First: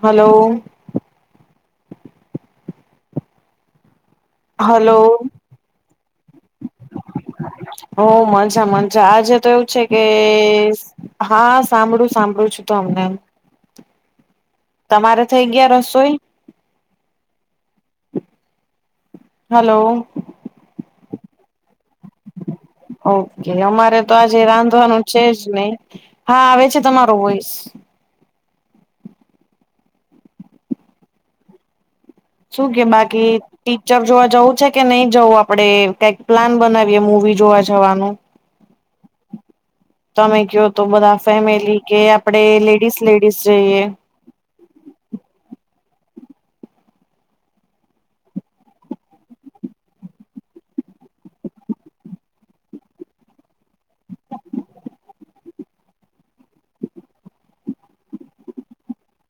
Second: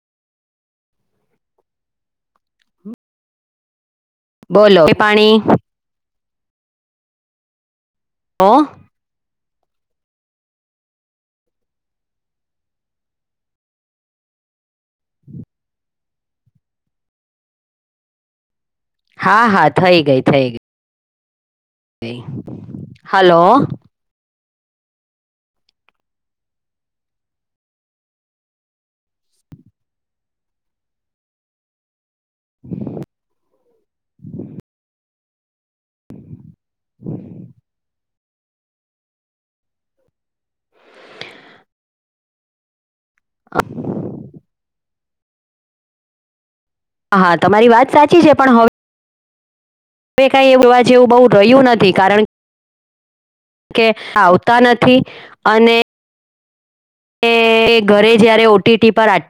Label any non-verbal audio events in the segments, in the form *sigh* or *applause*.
Hello. બોલો એ hello, પાણી હો ઓ, મંજા મં જ આજે તો એવું છે કે હા સાંભળું-સાંભળું છું તમને. તમારે થઈ ગયા રસોઈ? હા, હા હલો થઈ ગઈ, થઈ ગ ઈ. ઓકે. અમારે તો આજે રાંધવાનું છે જ નહીં. હા આવે છે તમારો વોઈસ. શું કે બાકી ટીચર જોવા જવું છે કે નહી જવું આપ પણે કેંઈક પ્લાન બનાવીએ મૂવી જોવા જવાનું. તમે કયો તો બધા ફેમિલી કે આપડે લેડીસ-લેડીસ જઈએ. હા તમારી વાત સાચી છે, પણ હવ વે કાંઈ *inaudible* જેવું બહુ રહ્યું નથી કારણ કે કે આવતા નથી, અને ને એ ઘરે જયારે ઓ ટી ટી પર આટ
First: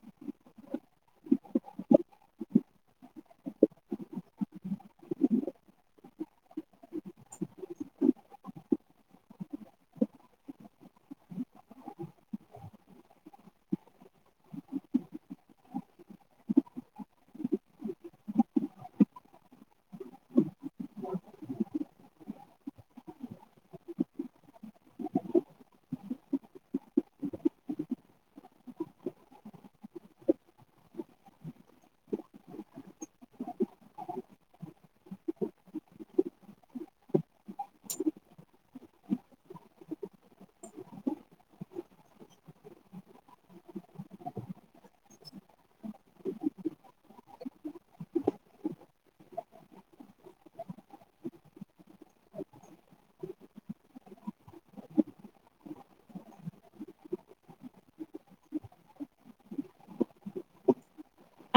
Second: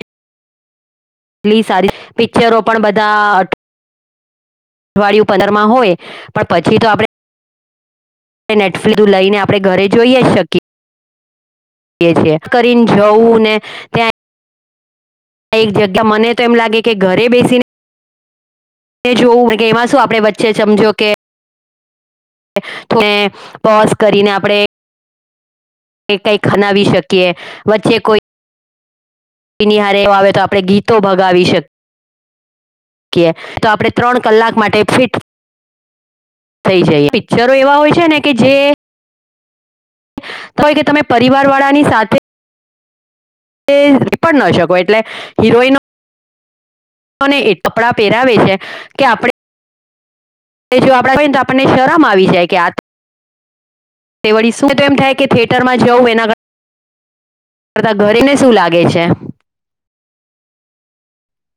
ટલી સારી, પિક્ચરો પણ બધા અઠ વાડિયું પંદર માં હોય પણ પછી તો આપડે નેટફ્લ *unintelligible* લઈને આપણે ઘરે જોઈએ જ શકી એ છે, કરીન જવું ને ત્યાં એક જગ્યા મને તો એમ લાગે કે ઘરે બેસીન તે જોવું કે એમાં શું આપણે વચ્ચે સમજો કે ને પોઝ કરીને આપણે ને કંઈક ખનાવી શકીએ. વચ્ચે કોઈ નિહારે આવે તો આપણે ગીતો ભગાવી શક કીએ, તો આપણે ત્રણ કલાક માટે ફિટ થઈ જઈએ. પિક્ચરો એવા હોય છે ને કે જે તોય કે તમે પરિવાર વાળાની સાથે એ પણ નો શકો, એટલે હિરોઈનો અને એ કપડા પહેરાવે કે આપણે એજો આપડે જોઈએ ને તો આપણને શરમ આવી જાય કે આ તે વળી શું તો એમ થાય કે થિયેટરમાં જવું એના કર ઘરેને શું લાગે છે?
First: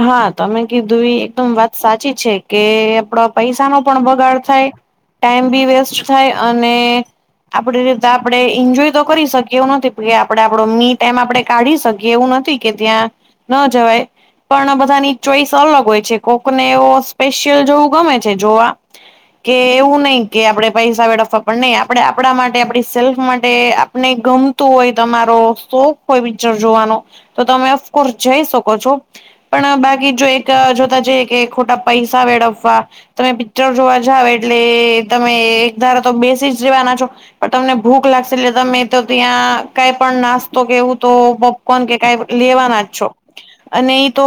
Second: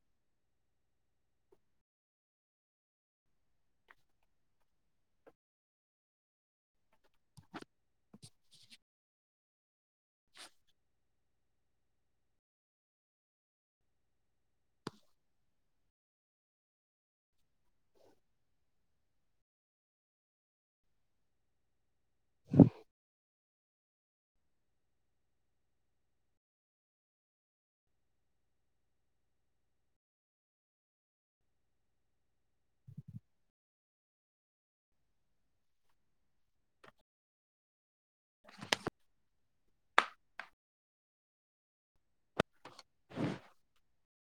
હા તમે કીધું એ એકદમ વાત સાચી છે કે આપડા પૈસા નો પણ બગાડ થાય. ટાઈમ બી વેસ્ટ થાય અને આપડી રીતે આપણે એન્જોય તો કરી શકીએ એવું નથી કે આપડે આપડો મી ટાઈમ આપડે કાઢી શકીએ એવું નથી. કે ત્યાં ન જવાય. પણ બધાની ચોઈસ અલગ હોય છે કોકને એવો સ્પેશિયલ જોવું ગમે છે જોવા. કે એવું નય કે આપણેે પૈસા વેળવવા પણ નય આપણે આપણા માટે આપડી સેલ્ફ માટે આપણે ગમ તો એ તમારો શોખ હોય પિક્ચર જોવાનો તો તમે અફકોર્સ જઈ શકો છો. પણ અ બાકી જો એક જોતા જઈએ કે ખોટા પૈસા વેડફવા તમે પિક્ચર જોવા જાવ એટલે તમે એક ધારા તો બેસી જ રેવાના છો. પણ તમને ભૂખ લાગશે એટલે તમે તો ત્યાં કાઈ પણ નાસ્તો કે એવું તો પ પોપકોન કે કાઈ લેવાના જ છો. અને ઈ તો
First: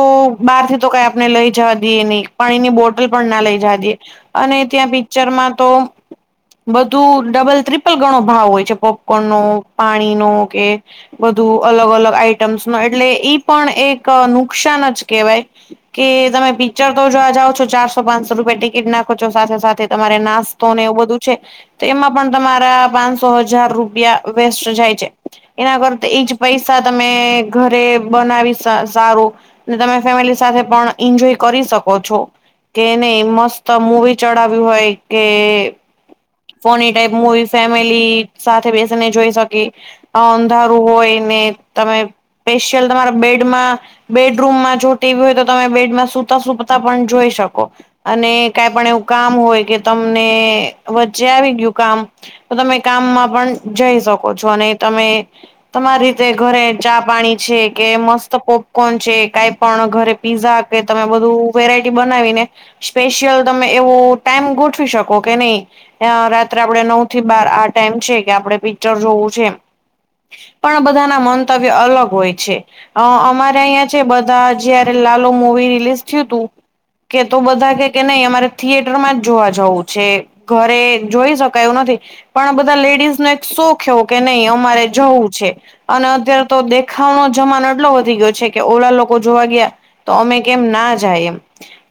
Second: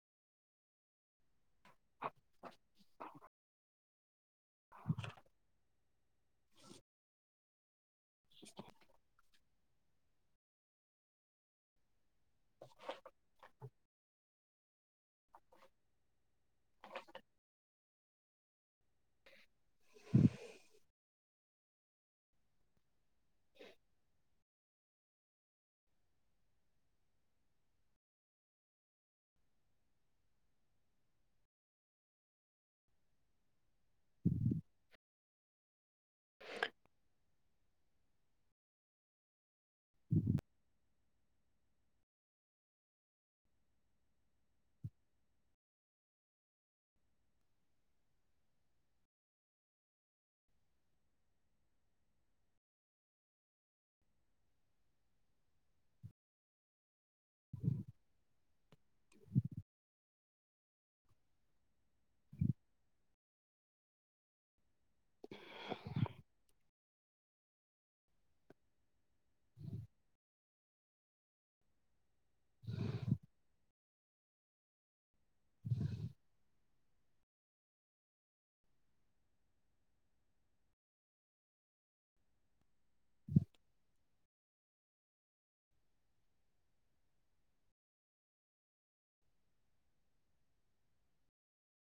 બહાર થી તો કઈ આપણ ને લઈ જવા દઈએ નય પાણી ની બોટલ પણ ના લઈ જવા દઈ. અને ત્યાં પિક્ચર માં તો બધું ડબલ, ટ્રિપલ ગણો ભાવ હોય છે. પોપકોર્ન નો, પાણી નો કે બધું અલગ અલગ આઈટમ્સ માં એટલે ઈ પણ એક નુકસાન જ કેહવાય. કે તમે પિક્ચર તો જોવા જાઓ છો. ચારસો, પાંનસો રૂપિયા ટિકિટ ના આપો છો સાથે સાથે તમારે નાસ્તો ને એવું બધું છે તો એમાં પણ તમારા પાંનસો હજાર રૂપિયા વેસ્ટ જાય છે. એના કરતા ઈ જ પૈસા તમે ઘરે બનાવી ત સારું તમે ફેમિલી સાથે પણ એન્જોય કરી શકો છો. કે નય મસ્ત મુૂવી ચડાવ્યું હોય કે ફોની ટાઈપ મુવી ફેમિલી સાથે બેસીને જોઈ શકે. અંધારું હોય ને તમે સ્પેશિયલ તમારા બેડ બેડ માં બેડરૂમમાં જો ટીવી હોય તો તમે બેડમાં સુતા સુતા પણ જોઈ શકો. અને કાઈ પણ એવું કામ હોય કે તમને વચ્ચે આવી ગીયું કામ તો તમે કામમાં પણ જઈ શકો છો અને તમે તમારી રીતે ઘરે ચા, પાણી છે કે મસ્ત તો પોપકોર્ન છે, કાઈ પણ ઘરે પીઝા કે તમે બધું વેરાયટી બનાવી ને સ્પેશિયલ તમે એવું ટાઈમ ગોઠવી શકો કે નય. રાત્રે આપડે નવ થી બાર આ ટાઈમ છે કે આપણે પિક્ચર જોવું છે પણ બધાના મંતવ્ય અલગ હોય છે. અ અમારે અહિયાં છે બધા જયારે લાલુ મુવી રિલીઝ થીયું તું- - કે તો બધા કેય કે નય અમારે થિયેટર માં જ જોવા જવું છે. ઘરે જોઈ શકાય એવું નથી. પણ બધા લેડીઝ નો એક શોખ એવો કે નય અમારે જવું છે. અને અત્યારે તો દેખાવનો જમાનો- એટલો વધી ગયો છે કે ઓલા લોકો જોવા ગયા તો અમે કેમ ના જાયે.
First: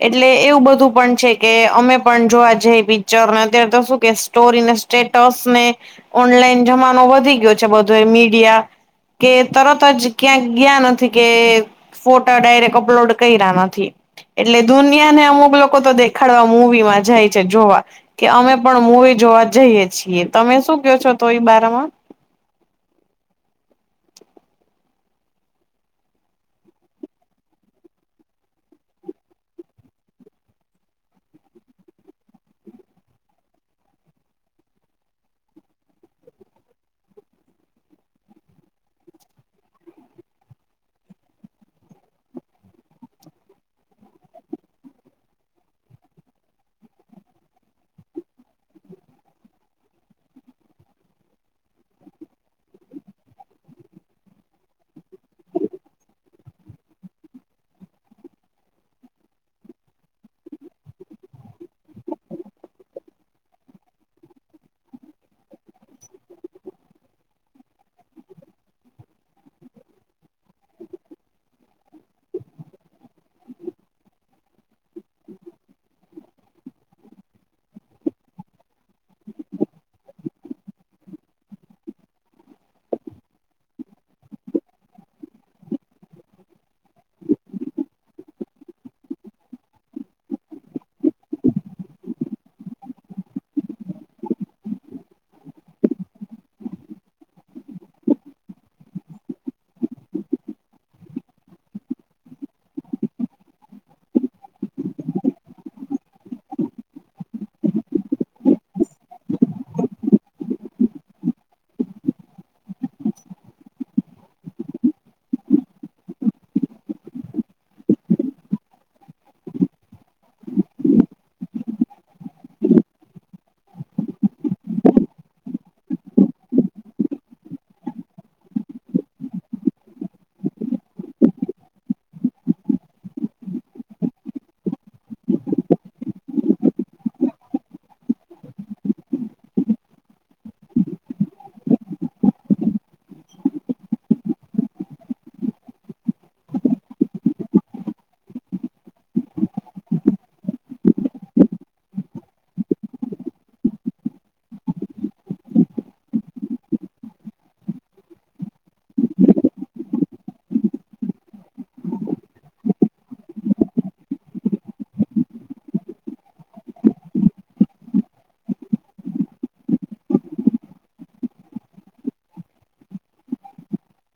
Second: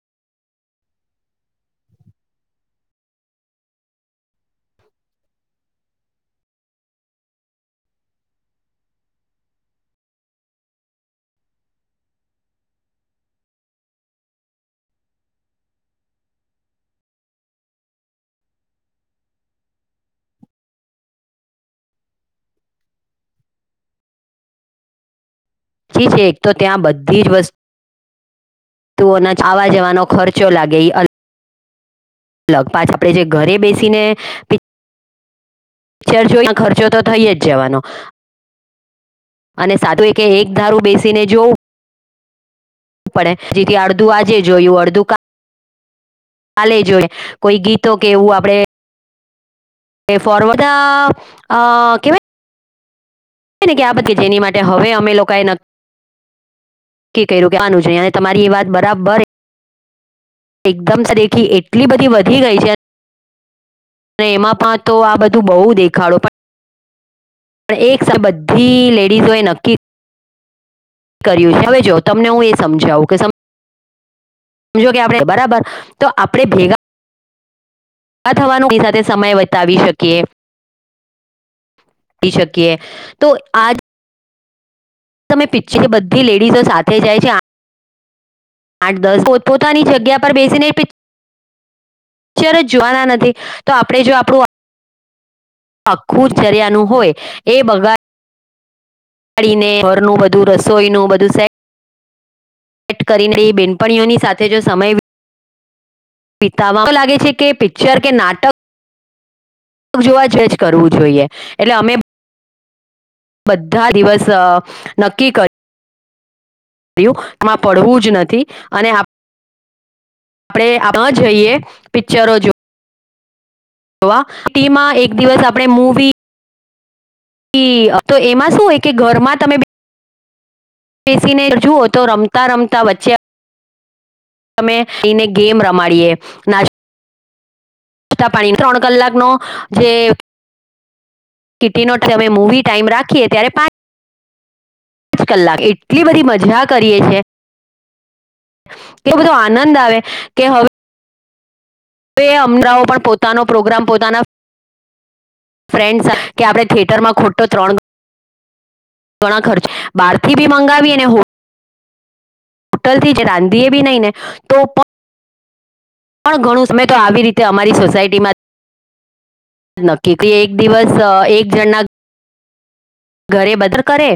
એટલે એવું બધું પણ છે કે અમે પણ જોવા જઈએ પિક્ચરને અત્યારે તો શું કે સ્ટોરીને- - સ્ટેટસ ને ઓનલાઈન જમાનો વધી ગયો છે બધો એ મીડિયા કે તરત જ ક્યા ગીયા નથી કે ફોટા ડાયરેક્ટ અપલોડ કર્યા નથી. એટલે દુનિયાને અમુક લોકો તો દેખાડવા મૂવીમાં જાય છે જોવા- - કે અમે પણ મુૂવી જોવા જઈએ છીએ. તમે શું કહો છો તો ઈ બારે માં? *unintelligible* તો ત્યાં બધી જ વસ્તુ- - તો આવા જવાનો ખર્ચો લાગે- - લગ પાંચ, આપડે જે ઘરે બેસીને પિચ્ચર જોઈન ખર્ચો તો થઈ જ જવાનો. અને સાધું એ કે એક ધારૂ બેસીને જોવું પડે જેથી અડધું આજે જોયું, અડધું કા લે જોએ. કોઈ ગીતો કે એવું આપડે ફોરવડ અ કેવા યને કે આ બધી જેની માટે હવે અમે લોકાએ એ નક્ કી ક્યું કેવાનું છે અને તમારી એ વાત બરાબર એકદમ સરખી એટલી બધી વધી ગઈ છે! અને એમાં પા તો આ બધું બહુ દેખાડો પણ પણ એક સા બધી લેડીઝો એ નક્કી કર્યું છે. હવે જો તમને હું એ સમજાવું કે સં સમજો કે આપણે બરાબર? તો આપણે ભેગા ભેગા થવાનુંની એની સાથે સમય બતાવી શકીએ તી શકીએ. તો આ તમે પિચ્ચર બધી લેડીઝો સાથે જાય છે આઠ દસ, પોત પોતાની જગ્યા પર બેસીને પિ ચ્ચર જોવાના નથી, તો આપણેે જો આપણું આખું ચર્યા નું હોય, એ બગા ડીને ઘરનું બધું રસોઈનું બધું સે ટ કરીને બેનપણીઓની સાથે જો સમય બીતાવા, મન તો લાગે છે કે પિક્ચર કે નાટક જોવા જજ કરવું જોઈએ, એટલે અમે બધા દિવસ અ નક્કી કર કેમાં પડવું જ નથી અને આ પણે આમાં જઈએ, પિક્ચરો જો વા ટીમાં એક દિવસ આપણે મૂવી તો એમાં શું હોય કે ઘરમાં તમે બેસીને જુઓ, તો રમતા રમતા વચ્ચે તમે મળીને ગેમ રમાડીએ નાસ્ તા પાણી, ત્રણ કલાકનો જે કિટટી નો તમે મૂવી ટાઈમ રાખીએ ત્યારે પા ચ કલાક, એટલી બધી મજા કરીએ છે! એ બધો આનંદ આવે કે હવે અમરાઓ પણ પોતાનો પ્રોગ્રામ પોતાના ફ્રેન્ડ સા કે આપણે થિયેટરમાં ખોટો ત્રણ ઘણા ખર્ચ, બાર થી બી મંગાવીને હો ટલ થી જ, રાંધીએ બી નહી ને, તો પ પણ ઘણું સમય તો આવી રીતે અમારી સોસાયટીમાં નક્કી કે એક દિવસ અ એક જણ ના ઘરે બધા કરે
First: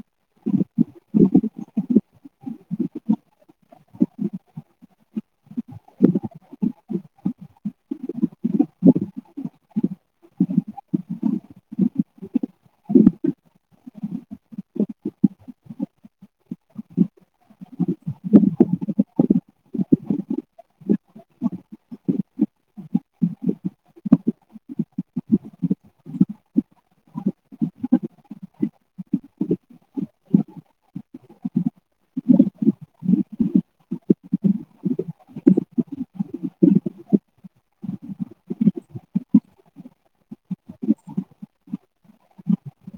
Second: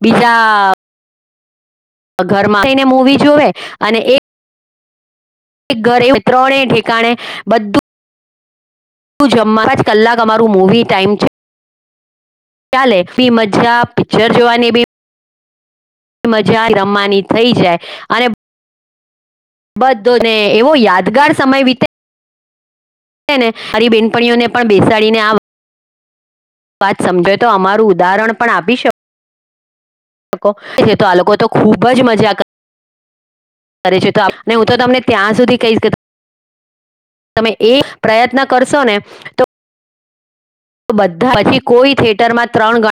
બીજા ઘર માં આવીને મૂવી જોવે અને એક ઘરે *unintelligible* ત્રણે ઠેકાણે, બધું હુ જમવા પાંચ કલાક અમારું મૂવી ટાઈમ છે. ચાલે બી મજા પિક્ચર જોવાની બી મજા રમવાની થઈ જાય અને બધો ને એવો યાદગાર સમય વિતે હે ને હરી બેનપણીઓ ને પણ બેસાડીને આવ વાત સમજાય તો અમારું ઉદાહરણ પણ આપી શ કો કે આ લોકો તો ખુબ જ મજા કર કરે છે તો ને અને હું તો તમને ત્યાં સુધી કહીશ કે તમે એ પ્રયત્ન કરશો ને તો બધા પછી કોઈ થિેટરમાં ત્રણ ગ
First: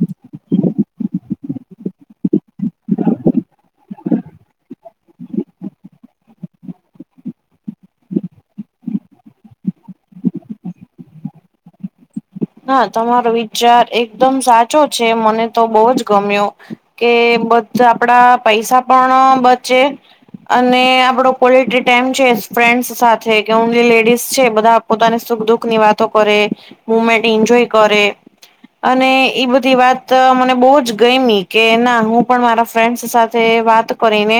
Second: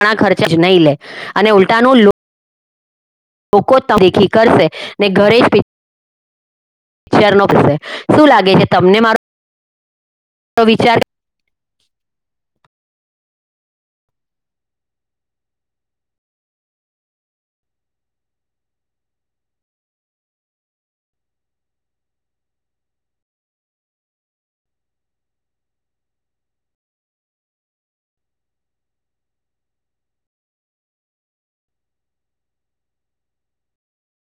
ણા ખર્ચે જ નઈ લે, અને લે ઉલટાનું લો લોકો જ *unintelligible* ત દેખી કરશે ને ઘરે જ *inaudible* શું લાગે છે તમને મારો વિચાર હા તમારો વિચાર એકદમ સાચો છે મને તો બહુ જ ગમ્યો કે બધ આપડા પૈસા પણ બચે અને આપડો કોલ એમ છે ફ્રેન્ડસ સાથે કે ઓનલી લેડીસ છે બધા પોતાને સુખ દુઃખ ની વાતો કરે મુમેન્ટ એન્જોય કરે અને એ બધી વાત મને બહુ જ ગમી કે ના હું પણ મારા ફ્રેન્ડસ સાત થે વાત કરીને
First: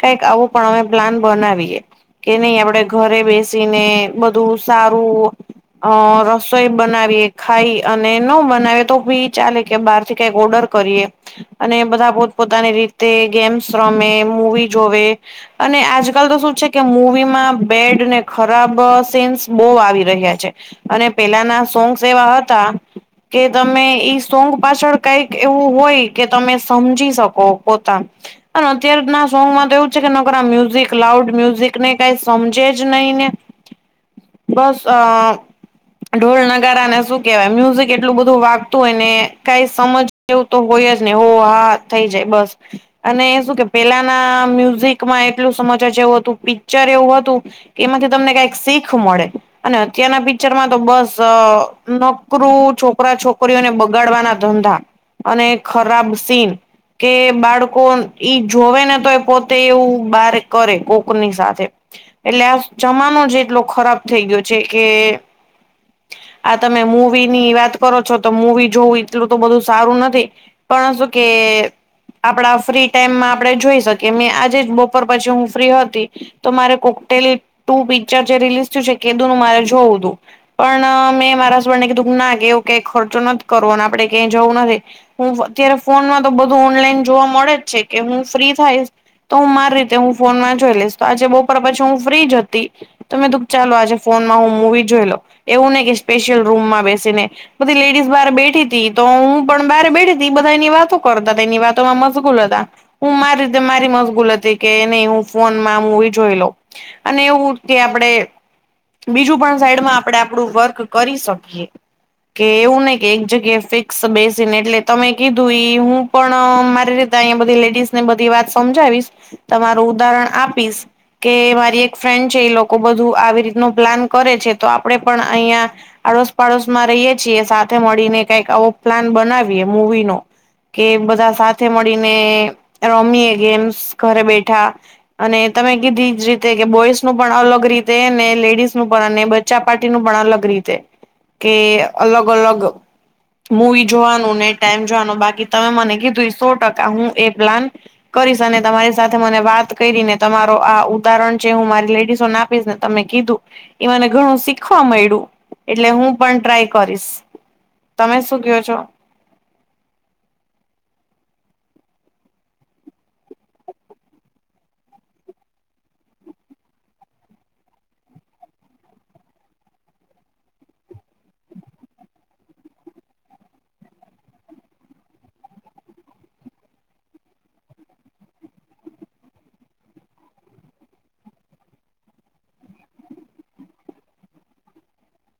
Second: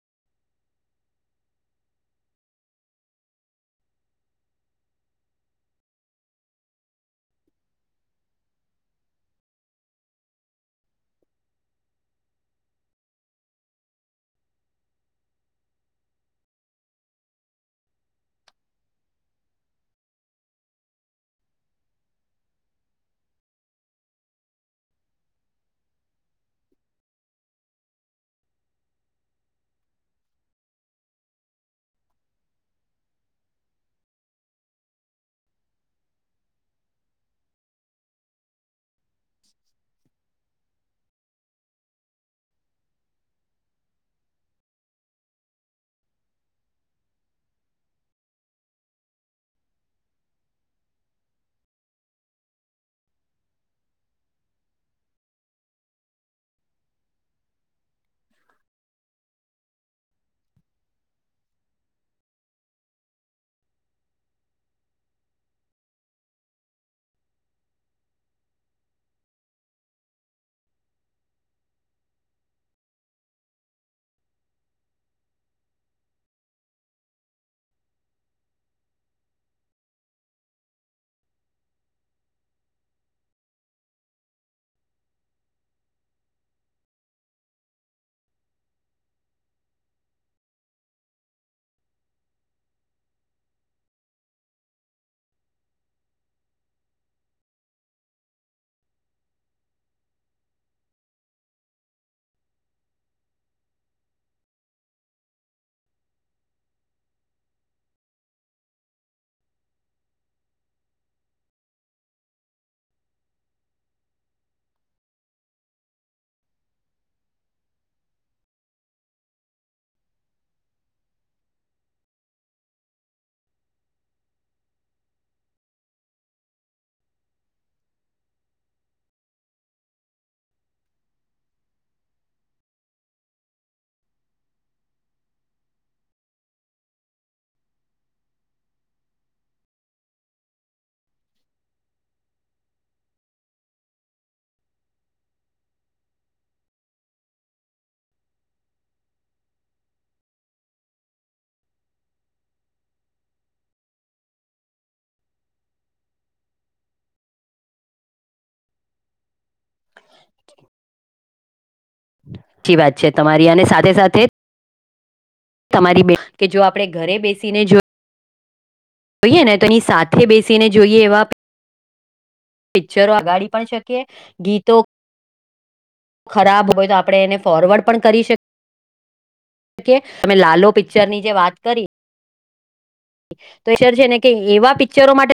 કઈક આવું પણ અમે પ્લાન બનાવીએ કે નહી આપડે ઘરે બેસીને બધું સારું અ રસોઈ બનાવીએ ખાઈ અને ન બનાવે તો બી ચાલે કે બહાર થી કઈક ઓર્ડર કરીએ અને બધા પોતપોતાની રીતે ગેમ્સ રમે મૂવી જોવે અને આજકાલ તો શું છે કે મૂવીમાં બેડ ને ખરાબ સેન્સ બહુ આવી રહ્યા છે અને પેલાના સોંગ સેવા હતા કે તમે ઈ સોંગ પાછળ કઈક એવું હોય કે તમે સમજી શકો પોતા અને અત્યાર ના સોંગમાં તો એવું છે કે નોકરા મ્યુઝિક લાઉડ મ્યુઝિક ને કઈ સમજે જ નહીં ને *inaudible* બસ અ ઢોલના *unintelligible* શું કેવાય મ્યુઝિક એટલું બધું વાગતું હોય ને કઈ સમજ એવું તો હોય જ ને હો હા થઈ જાય બસ અને શું કે પેલાના મ્યુઝિકમાં એટલું સમાચાર જેવું હતું પિક્ચર એવું હતું કે એમાંથી તમને કઈક શીખ મળે અને અત્યારના પિક્ચર માં તો બસ અ નકરું છોકરા છોકરીઓને બગાડવાના ધંધા અને ખરાબ સીન કે બાળકો ઈ જોવે ને તો એ પોતે એવું બાર કરે કોકની સાથે એટલે આ જમાનો જ એટલો ખરાબ થઈ ગયો છે કે આ તમે મૂવી ની વાત કરો છો તો મૂવી જોવું એટલું તો બધું સારું નથી પણ શું કે આપડા ફ્રી ટાઈમમાં આપણે જોઈ શકીએ મેં આજે જ બપોર પછી હું ફ્રી હતી તો મારે કોકટેલ ટુ પિક્ચર જે રિલીઝ થયું છે કધું નું મારે જોવું હતું પણ મેં મારાને કીધું ના કેવું ક ખર્ચો નથી કરવો અને આપડે ક્યાય જવું નથી હું અત્યારે ફોનમાં તો બધું ઓનલાઈન જોવા મળે જ છે કે હું ફ્રી થાયશ તો હું મારી રીતે હું ફોનમાં જોઈ લઈશ તો આજે બપોર પછી હું ફ્રી જ હતી તોમેં તો ચાલો આજે ફોન માં હું મુવી જોઈ લો એવું નહી કે સ્પેશિયલ રૂમમાં બેસીને બધી લેડીઝ બહાર બેઠી હતી તો હું પણ બહાર બેઠી તી બધા એની વાતો કરતા એની વાતોમાં મશગૂલ હતા હું મારી રીતે મારી મશગૂલ હતી કે નહી હું ફોનમાં મુવી જોઈ લોઉ અને એવું કે આપડે બીજું પણ સાઈડમાં આપણેે આપડું વર્ક કરી શકીએ કે એવું નને કે એક જગ્યાએ ફિક્સ બેસીને એટલે તમે કીધું એ હું પણ મારી રીતે અહીયા બધી લેડીસ ને બધી વાત સમજાવીશ તમારું ઉદાહરણ આપીશ કે મારી એક ફ્રેન્ડ છે એ લોકો બધું આવી રીત ન પ્લાન કરે છે તો આપડે પણ અહં આડોશ પાડોશ માં રહીએ છીએ સાથે મળીને કઈક આવો પ્લાન બનાવીએ મૂવી નો કે બધા સાથે મળીને રમી એ ગેમ્સ ઘરે બેઠા અને તમે કીધી જ રીતે કે બોઇસ નું પણ અલગ રીતે ને લેડીઝ નું પણ અને બચ્ચા પાર્ટી ન બણા અલગ રીતે કે અલગ અલગ મૂવી જોવાનું ને ટાઈમ જોવાનું બાકી તમે મને કીધું સો ટકા હું એ પ્લાન કરીશ અને તમારી સાથે મને વાત કરીને તમારો આ ઉદાહરણ છે હું મારી લેડીસો ના તમે કીધું એને ઘણુ શીખ શીખવા મળ્યું એટલે હું પણ ટ્રાય કરીશ તમે શું કો છો? સાચ્ચી વાત છે તમારી આને સાથે સાથે તમારી કે જો આપણે ઘરે બેસીને જો જોઈએ ને તો એની સાથે બેસીને જોઈએ એવા પિક્ચરો આગાડી પણ શકીએ ગીતો ખરાબ હોય તો આપણે એને ફોરવર્ડ પણ કરી શકીએ. કે તમે લાલો પિક્ચર ની જે વાત કરી તો સર છે ને કે એવા પિક્ચરો માટે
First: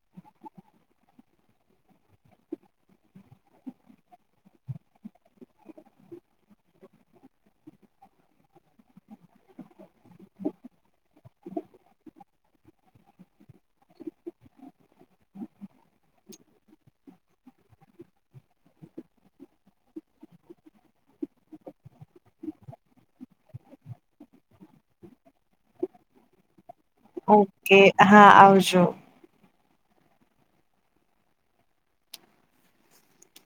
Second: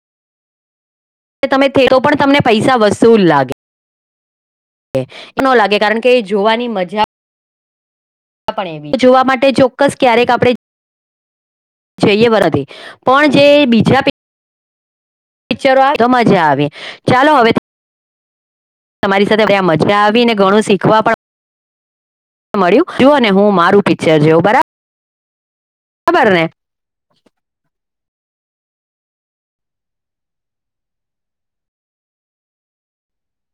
તમે થ તો પણ તમને પૈસા વસુલ લાગે. એ ન લાગે કારણ કે જોવાની મજા તો જોવા માટે ચોક્કસ ક્યારેક આપણે જઈએ બરાથી પણ જે બીજા પિક્ચરો આવે તો મજા આવે ચાલો હવે તમારી સાથે મજા આવી ને ઘણું શીખવા પણ મળ્યું જો અને હું મારું પિક્ચર જોઉ બરાબર. બરાબરને. ઓકે હા આવજો.